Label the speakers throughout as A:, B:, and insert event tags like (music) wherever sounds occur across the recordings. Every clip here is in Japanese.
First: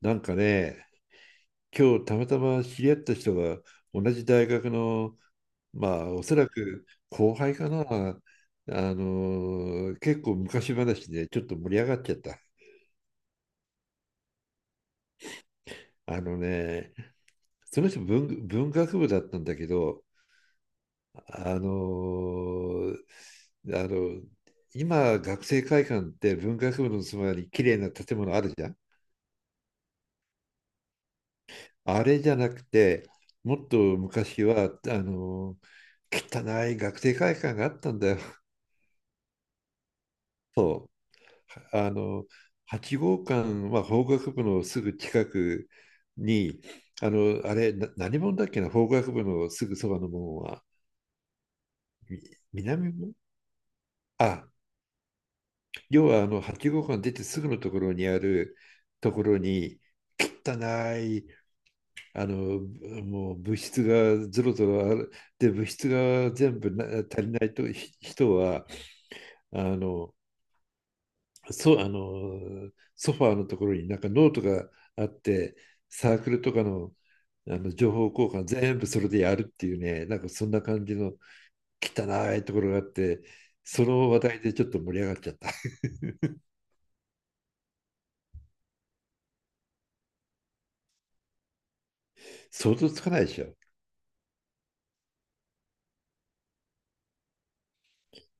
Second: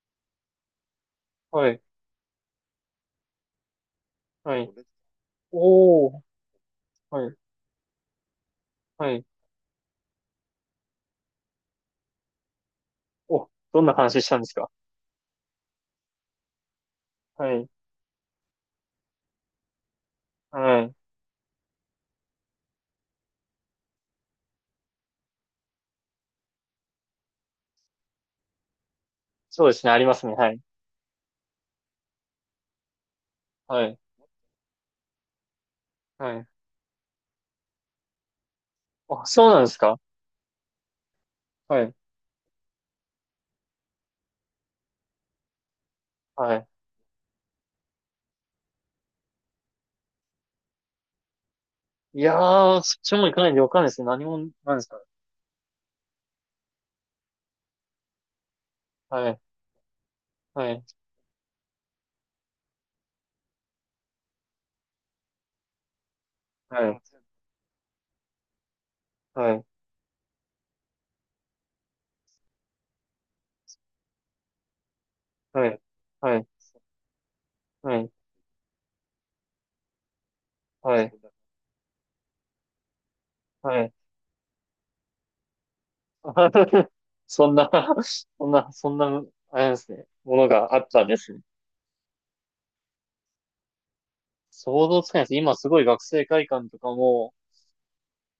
A: なんかね、
B: はい、
A: 今日たまたま知り合った人が同じ大
B: は
A: 学
B: い。
A: の、まあ
B: おー、
A: おそらく
B: は
A: 後
B: い、
A: 輩かな、
B: はい。
A: 結構昔話でちょっと盛り上がっちゃった。
B: お、どんな話したんですか？
A: あのね、
B: はい、
A: その文学部だったんだけど、
B: はい。
A: あのあの今学生会館って文学部のそばに綺麗な建物あるじゃん。
B: そうですね、ありますね。はい、
A: あれじゃなくて、もっと
B: はい、
A: 昔はの
B: はい。
A: 汚い学生会館があったんだよ。
B: あ、そうなんですか？
A: そう、
B: は
A: あ
B: い、
A: の、8号館は法学部のすぐ近く
B: は
A: に、
B: い。
A: あの、あれ、何門だっけな、法学部のすぐそばの門は、
B: い
A: み
B: やー、
A: 南
B: そっち
A: 門。
B: も行かないでわかんないですね。何も、
A: あ、
B: なんですか？
A: 要はあの、8号館出てすぐのとこ
B: は
A: ろ
B: い、
A: に、汚
B: はい、
A: い、あの、もう物質がぞろぞろある、で、物質が全部
B: は
A: な
B: い、
A: 足りないと人は、
B: は
A: あ
B: い、
A: の、そう、あの、ソファーのところになんかノートがあって、
B: はい、
A: サーク
B: は
A: ル
B: い、
A: とかの、あの情
B: は
A: 報
B: い、
A: 交換全部それでやるっていうね、なんかそんな感じ
B: はい、
A: の汚いところがあって、
B: は
A: そ
B: い。
A: の話題でちょっと盛り上がっちゃった。(laughs)
B: (laughs) そんな、そんな、そんな、あれですね、ものがあったんですね。
A: 想像つかないでしょ。
B: 想像つかないです。今すごい学生会館とかも、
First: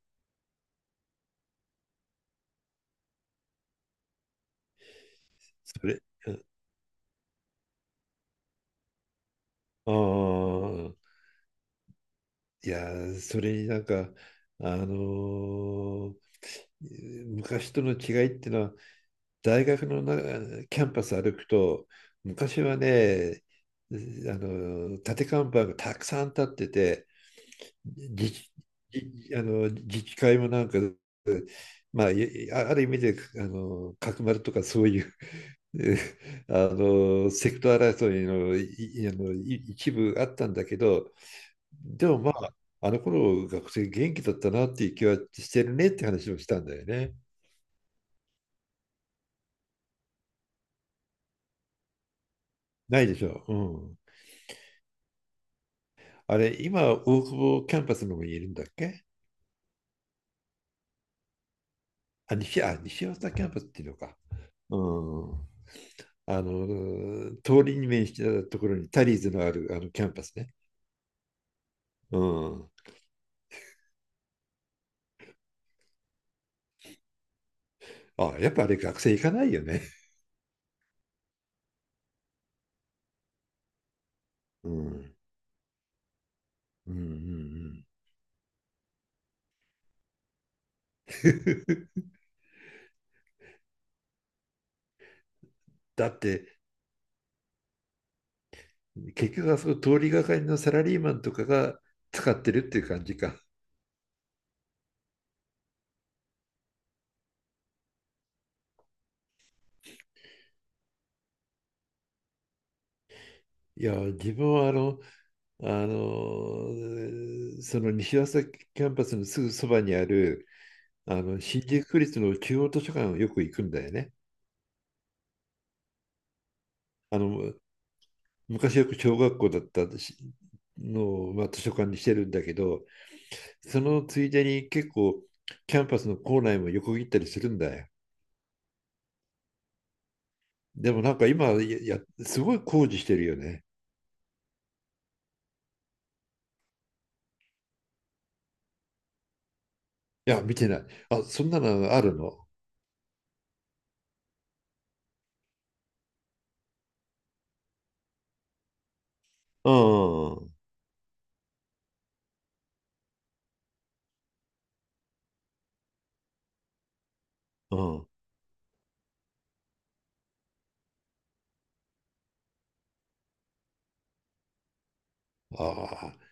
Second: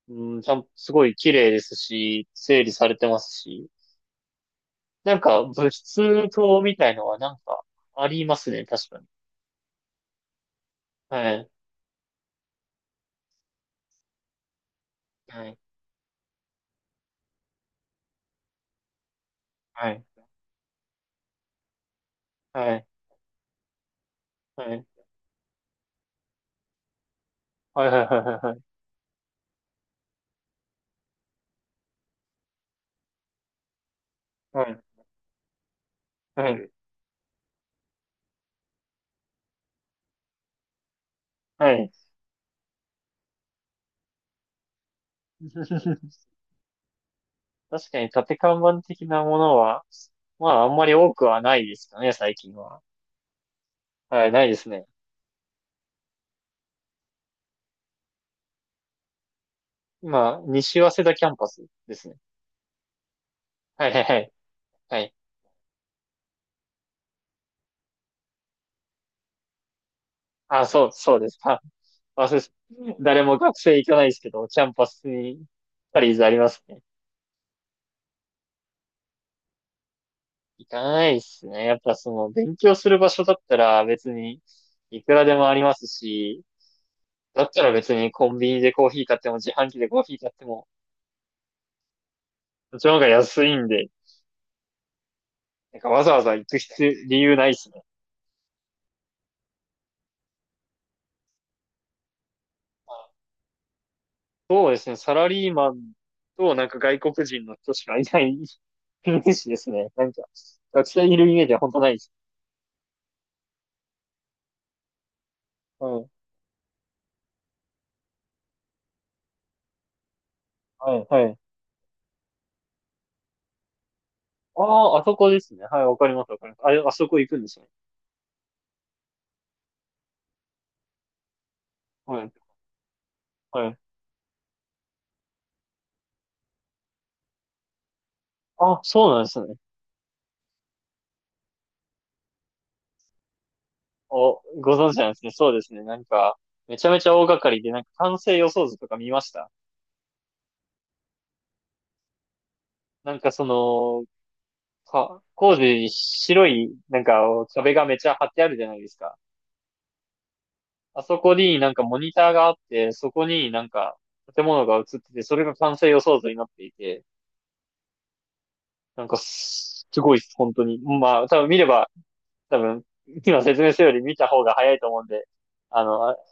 B: うん、ちゃん、すごい綺麗ですし、整理されてますし、なんか物
A: それ、
B: 質
A: うん。
B: 棟みたいのはなんかありますね、確かに。
A: ああ、
B: はい、
A: いやー、それになんか、あの
B: はい、
A: ー昔との違いっていうのは、大学
B: は
A: の
B: い、
A: なキャンパス歩くと、昔
B: は
A: は
B: い、
A: ね、あ
B: はい、
A: の立て看板がたくさん立ってて、
B: はい、はい、
A: 自治
B: はい、
A: じあの自治会もなんか、まあ、ある意味であの角丸と
B: は
A: か
B: い、
A: そういう (laughs)
B: は
A: あ
B: い、
A: のセクト争いのいあのい一部あったんだけど、
B: はい。(laughs) はい。
A: でもまあ、あの頃学生元気だったなっていう気はしてるねって話をしたんだよね。
B: 確かに縦看板的なものは、まああんまり多くはないですかね、最近は。
A: ないでしょう。うん。
B: はい、ないですね。
A: あれ、今、大久保キャンパスの方にいるんだっけ？
B: 今、西早稲田キャンパスですね。
A: あ、西、あ、西大阪キャンパスってい
B: は
A: う
B: い、
A: の
B: はい、は
A: か。
B: い、
A: う
B: はい。
A: ん。あの、通りに面したところにタリーズのあるあのキャンパスね。
B: あ、そう、そうです。あ、
A: う
B: そうです。
A: ん。
B: 誰も学生行かないですけど、キャンパスに、パリーズありますね。
A: あ、やっぱあれ学生行かないよね。
B: 行かないですね。やっぱその、勉強する場所だったら別に、
A: う
B: いく
A: ん。
B: らでもありますし、
A: うんうんう
B: だったら
A: ん。
B: 別にコンビニでコーヒー買っても、自販機でコーヒー買っても、
A: (laughs)
B: そっちの方が安いんで、なんかわ
A: だ
B: ざ
A: っ
B: わざ行く
A: て、
B: 必要、理由ないですね。
A: 結局あそこ通りがかりのサラリーマンとかが使ってるっていう感じか。
B: そうですね。サラリーマンと、なんか外国人の人しかいない (laughs) イメージですね。なんか、学生いるイメージは本当ないです。
A: いや、自分はあの、あ
B: はい、
A: の、その西朝キャンパスのすぐそばにある、
B: はい、
A: あ
B: はい。
A: の、新宿区立の中央図書館をよく行くんだよね。
B: ああ、あそこですね。はい、わかります、わかります。あれ、あそこ
A: あ
B: 行くんで
A: の、
B: すね。
A: 昔よく小学校だったのを、まあ、図書館にして
B: は
A: るん
B: い、
A: だけど、
B: はい。
A: そのついでに結構キャンパスの構内も横切ったりするんだよ。
B: あ、そうなんですね。
A: でもなんか今、いや、すごい工事してるよね。
B: お、ご存知なんですね。そうですね。なんか、めちゃめちゃ大掛かりで、なんか完成予想図とか見ました？
A: いや、見てない。あ、そんなのあるの？
B: なんかその、工事に白い、なんか壁がめちゃ張ってあるじゃないですか。
A: うん、
B: あそこになんかモニターがあって、そこになんか建物が映ってて、それが完成予想図になっていて、
A: うん。
B: なんかすごいです、本当に。まあ、多分見れば、多分、今説明するより見た方が早いと思うんで、
A: あ
B: あの、あ
A: あ。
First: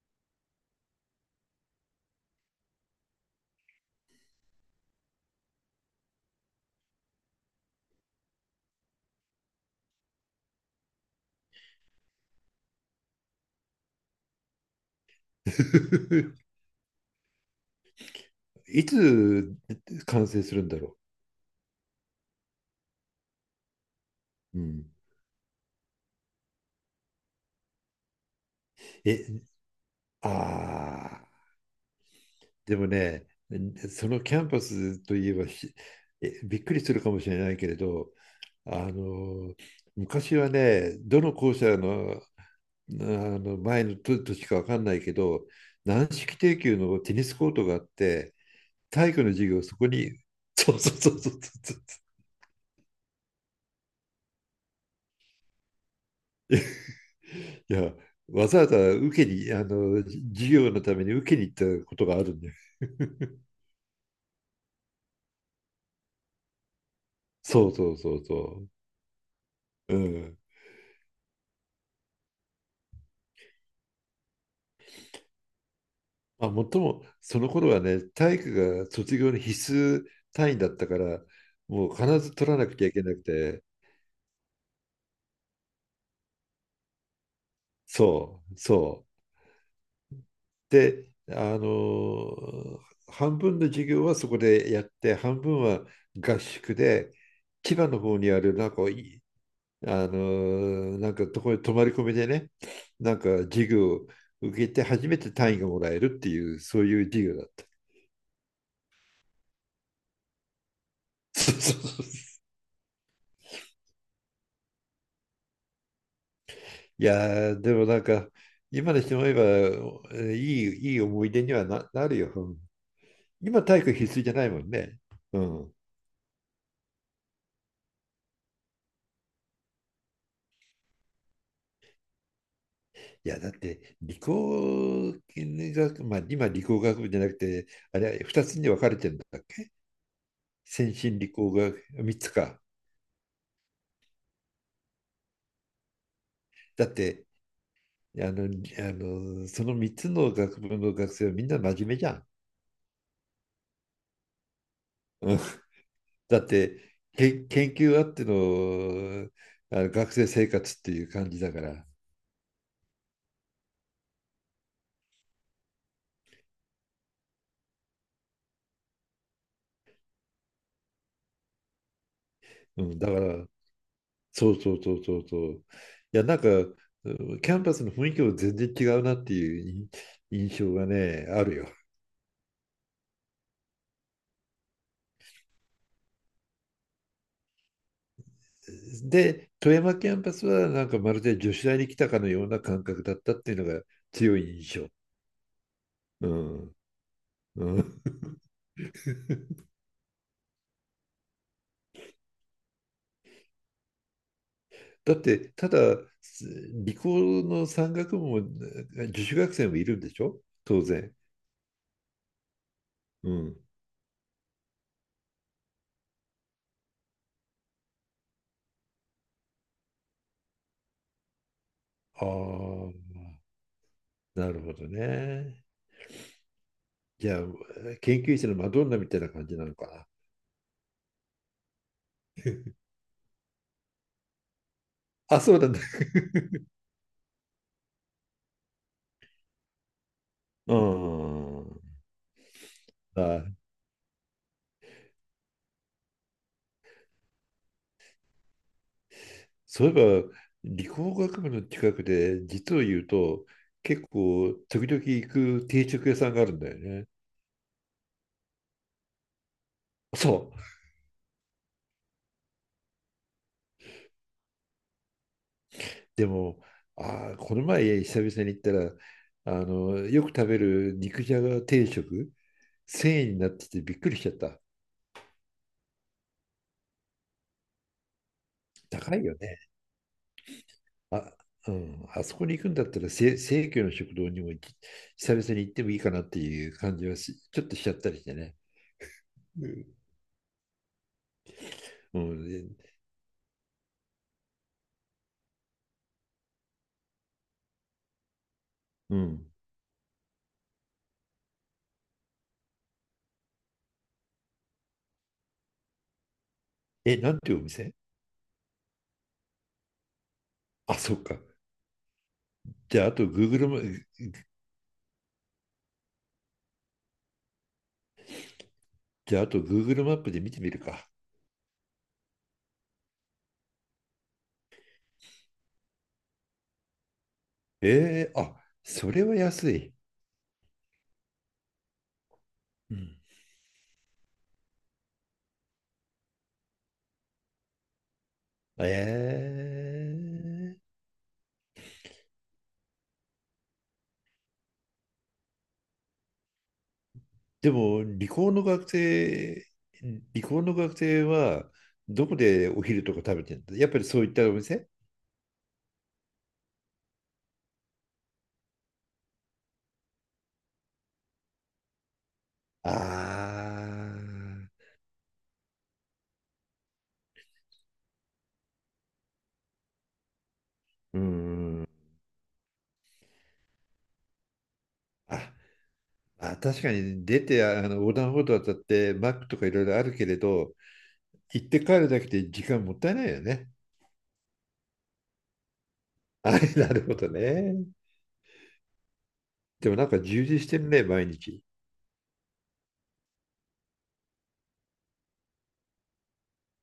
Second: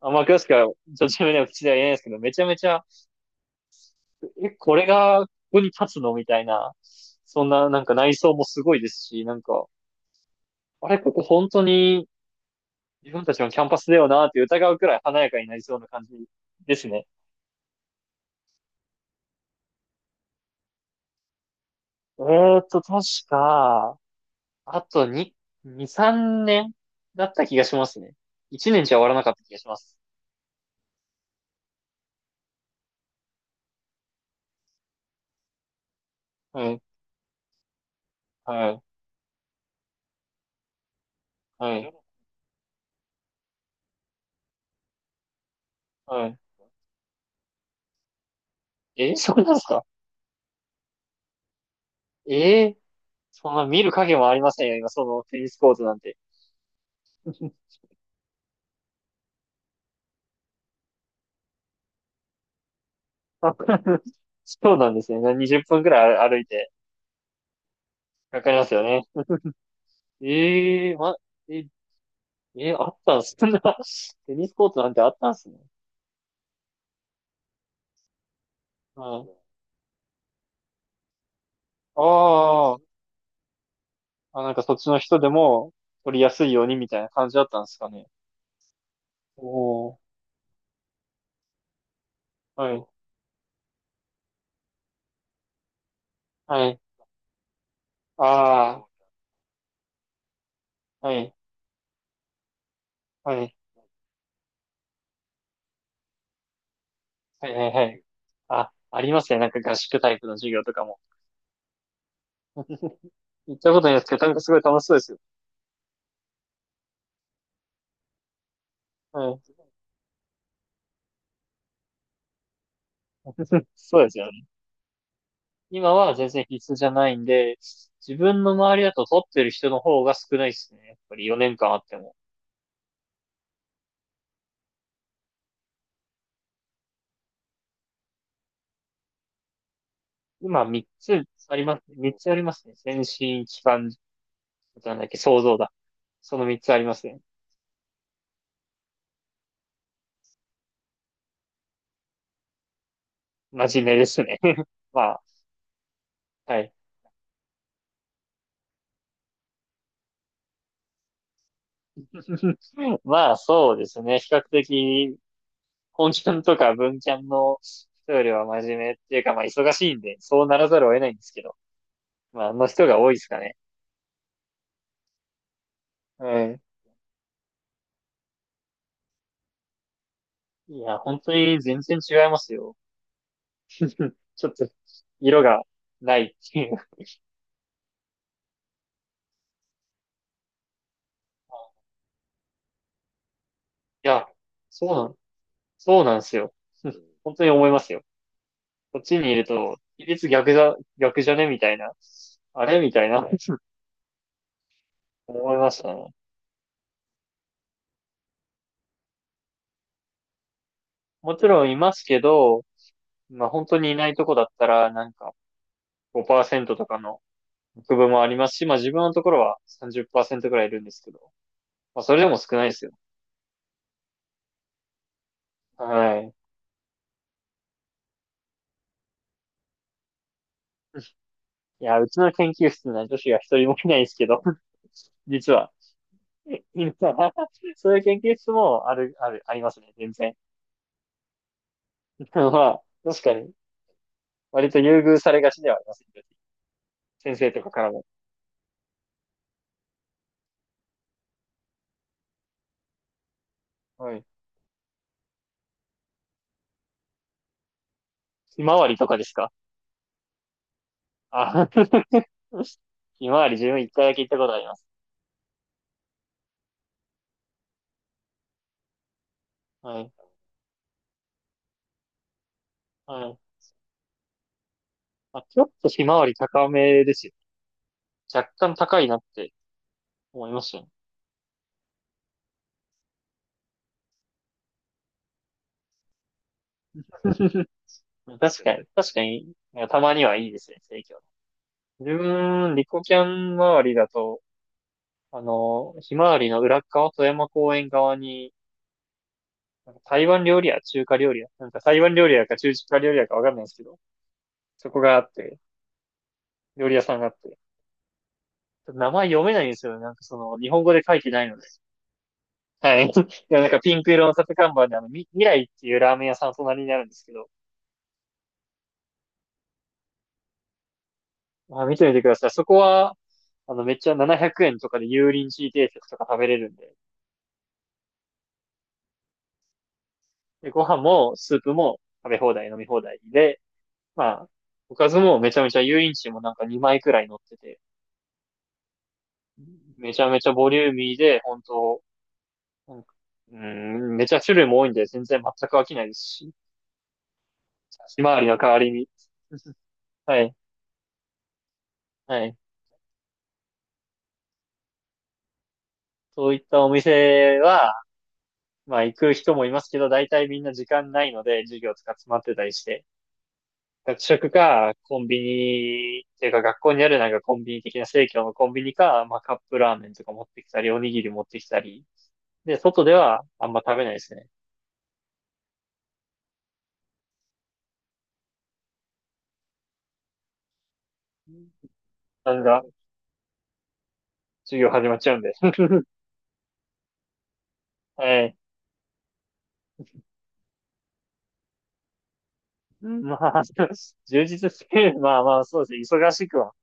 B: 甘く詳しくは、ちょっとは口では言えないですけど、めちゃめちゃ、え、これが、ここに立つのみたいな、そんな、なんか内装もすごいですし、なんか、あれ、ここ本当に自分たちのキャンパスだよなって疑うくらい華やかになりそうな感じ
A: (laughs)
B: ですね。
A: いつ完成するんだろ
B: 確か、
A: う。う
B: あ
A: ん、
B: と2、2、3年だった気がしますね。1年じゃ終わらな
A: え、
B: かった気がします。
A: ああ、でもね、そのキャンパスといえば、びっ
B: は
A: く
B: い、
A: りするかもしれないけれど、
B: はい、
A: あの、昔はね、どの校
B: は
A: 舎
B: い、
A: の、あの前のとしか分かんないけど、軟
B: はい。
A: 式定級のテニスコートがあって、体
B: え、
A: 育の
B: そう
A: 授
B: なんで
A: 業、
B: す
A: そ
B: か？
A: こに、(laughs) そうそうそうそうそうそ
B: ええ、そんな見る影もありませんよ、今、そのテニスコートなんて。
A: う、いや、わざわざ受けに、あの、授業のために受けに行ったことがあるんだよ。(laughs)
B: (laughs) そうなんですね。20分くらい歩いて、
A: そうそうそう
B: かかり
A: そ
B: ますよね。
A: う。うん。
B: ええま、え、あったんす、そんな、(laughs) テニスコートなんてあったんすね。
A: まあ、もっとも、その頃はね、体育が
B: は
A: 卒業
B: い。
A: の必須単位だったから、もう必ず取らなく
B: あ
A: ちゃい
B: ー
A: けなくて、
B: なんかそっちの人でも、取りやすいようにみたいな感じだったんですかね。
A: そう。
B: おお、
A: で、
B: は
A: ー
B: い、
A: 半分の授業はそこでやって、半分は合
B: は
A: 宿
B: い、
A: で、千葉の方にある、なんか
B: あ
A: いい、あの
B: あ、
A: な
B: は
A: んか
B: い、
A: とこに泊まり込みでね、なんか
B: はい、
A: 授業を受けて初めて単位がもらえるっていう、そういう授業だ
B: は
A: っ
B: い、
A: た。
B: はい、はい。あ、ありますね。なんか合宿タイプの授業とかも。
A: (laughs) そう。
B: (laughs) 行ったことないですけど、なんかすごい楽しそうですよ。
A: いやー、でもなんか、今にして
B: は
A: 思え
B: い。
A: ば、いい思い出にはなるよ。うん。今、体育
B: そうです
A: 必須
B: よ
A: じ
B: ね。
A: ゃないもんね。うん。
B: 今は全然必須じゃないんで、自分の周りだと取ってる人の方が少ないですね。やっぱり4年間あっても。
A: いや、だって、理工学、まあ、今、理工学部じゃなくて、あれ、2つに分かれてるんだっけ？
B: 今3
A: 先
B: つ
A: 進理工
B: あります
A: 学、
B: ね、3
A: 3つ
B: つありま
A: か。
B: すね。先進、機関、なんだっけ、想像だ。その3つあり
A: だっ
B: ますね。
A: て、あの、りあの、その3つの学部の学生はみんな真面目じゃん。
B: 真面目ですね。(laughs) まあ、
A: うん。だっ
B: はい。
A: て、研究あっての、あの学生生活っていう感じだから。
B: (laughs) まあ、そうですね。比較的、本キャンとか文キャンの人よりは真面目っていうか、まあ、忙しいんで、そうならざるを得ないんですけど。まあ、あの
A: う
B: 人が
A: ん、だ
B: 多
A: か
B: いですか
A: ら
B: ね。
A: そう。いや、
B: う
A: なんか、
B: ん。
A: うん。キャンパスの雰囲気も全然違うなっていう印象
B: い
A: が
B: や、本
A: ね、
B: 当
A: ある
B: に
A: よ。
B: 全然違いますよ。(laughs) うん、ちょっと色がないっていう。
A: で、富山キャンパスはなんかまるで女子
B: (laughs)
A: 大に来たかのような感覚だったっていうのが
B: いや、
A: 強い印
B: そ
A: 象。
B: うなん、そうなんで
A: う
B: すよ。
A: ん。
B: (laughs) うん、本当に
A: う
B: 思います
A: ん、
B: よ。こっちにいると、比率逆だ、逆じゃねみたいな。あれみたいな。(laughs) うん、
A: だって、
B: 思い
A: た
B: ました
A: だ、
B: ね。
A: す理工の山岳部も女子学生もいるんでしょ当然。
B: もちろんいますけど、
A: う
B: まあ
A: ん。
B: 本当にいないとこだったら、なんか5%とかの区分もありますし、まあ自分のところは30%くらいいるんですけど、まあそれ
A: あ
B: でも少ないですよ。
A: あ、なるほどね。
B: はい。
A: じゃあ、研究室のマドンナみたいな感じなのかな。
B: いや、うちの研究室には女子が一人もいないですけど、(laughs)
A: あ、
B: 実
A: そうな
B: は
A: んだね。
B: 今、(laughs) そういう研究室もある、ある、ありますね、全然。
A: うん。
B: (laughs) まあ、確かに、
A: あ、
B: 割と優遇されがちではありますね。先生とかからも。
A: そういえば、理工学部の近くで、実を言うと、結
B: はい。
A: 構、時々行く定食屋さんがあるんだよね。
B: ひまわりとかですか？
A: そう。
B: あ、(laughs) ひまわり自分一回だけ行ったことあります。
A: でも、あー、この前、久々に行ったら、あの、
B: はい。
A: よく食べる肉じゃが定食、1
B: は
A: 0円
B: い。
A: になっててびっくりしちゃった。
B: あ、ちょっとひまわり高めですよ。若干高い
A: 高
B: なっ
A: いよ
B: て
A: ね。
B: 思いましたね。
A: あ、うん。あそこに行くんだったら、生協の食堂にも久々に行ってもいいかなっていう感じはちょ
B: (laughs)
A: っとしちゃったりしてね。
B: 確かに、確かに、
A: うん。
B: たまにはいいですね、生協。自
A: う
B: 分、
A: ん。
B: リ
A: で、
B: コキャン周りだと、あの、ひまわりの裏側、富山公園側に、
A: うん。
B: なんか台湾料理屋、中華料理屋。なんか台湾料理屋か中華料理屋かわかんないんですけど、そこがあって、料理屋さ
A: え、
B: んがあ
A: な
B: っ
A: ん
B: て。
A: てい
B: ち
A: うお店？
B: ょっと名前読めないんですよね。なんかその、日本語
A: あ、
B: で
A: そ
B: 書い
A: う
B: て
A: か。
B: ないので。
A: じ
B: は
A: ゃ
B: い。
A: あ、あと
B: (laughs) いや、な
A: Google
B: んか
A: マ、
B: ピンク色の立て看板で、あの、未来っていうラーメン屋さん隣にあるんですけど、
A: じゃあ、あと Google マップで見てみるか。
B: まあ、見てみてください。そこは、あの、めっちゃ700円とかで油淋鶏定食とか食べれるんで、
A: えー、あ、それは安い。
B: で、ご飯もスープも食べ放題、飲み
A: う
B: 放
A: ん。
B: 題で、まあ、おかずもめちゃめちゃ油淋鶏もなんか2枚くらい乗ってて、
A: え
B: めちゃめちゃボ
A: ー、
B: リューミーで、本当なんか、うーん、めちゃ種類も多いんで、全然全く飽きないですし、
A: でも、
B: ひまわりの代わりに。は
A: 理
B: い、
A: 工の学生は、どこ
B: はい。
A: でお昼とか食べてるんだ？やっぱりそういったお店？
B: そういったお店は、まあ行く人もいますけど、大体みんな時間ないので、授業とか詰まってたりし
A: あ
B: て、
A: あ
B: 学食
A: ー、
B: か、コンビニ、っていうか学校にあるなんかコンビニ的な生協のコンビニか、まあカップラーメンとか持ってきたり、おに
A: う
B: ぎ
A: ー
B: り持ってきた
A: ん。
B: り、で、外ではあんま食べないですね。
A: あ、あ、確かに出て、あの、横断歩道渡って、マックとかいろいろあるけれど、行って帰るだけで
B: な
A: 時
B: んだ、
A: 間もったいないよね。
B: 授業始まっちゃうんで。(laughs)
A: あれ、なるほどね。
B: はい。
A: でもなんか充実してるね、毎日。
B: まあ、(laughs) 充実して、まあまあ、そうですね。忙しくは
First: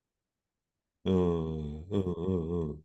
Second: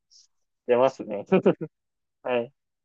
B: 出ます
A: う
B: ね。
A: ん、うん、
B: (laughs)
A: う
B: はい。
A: うん。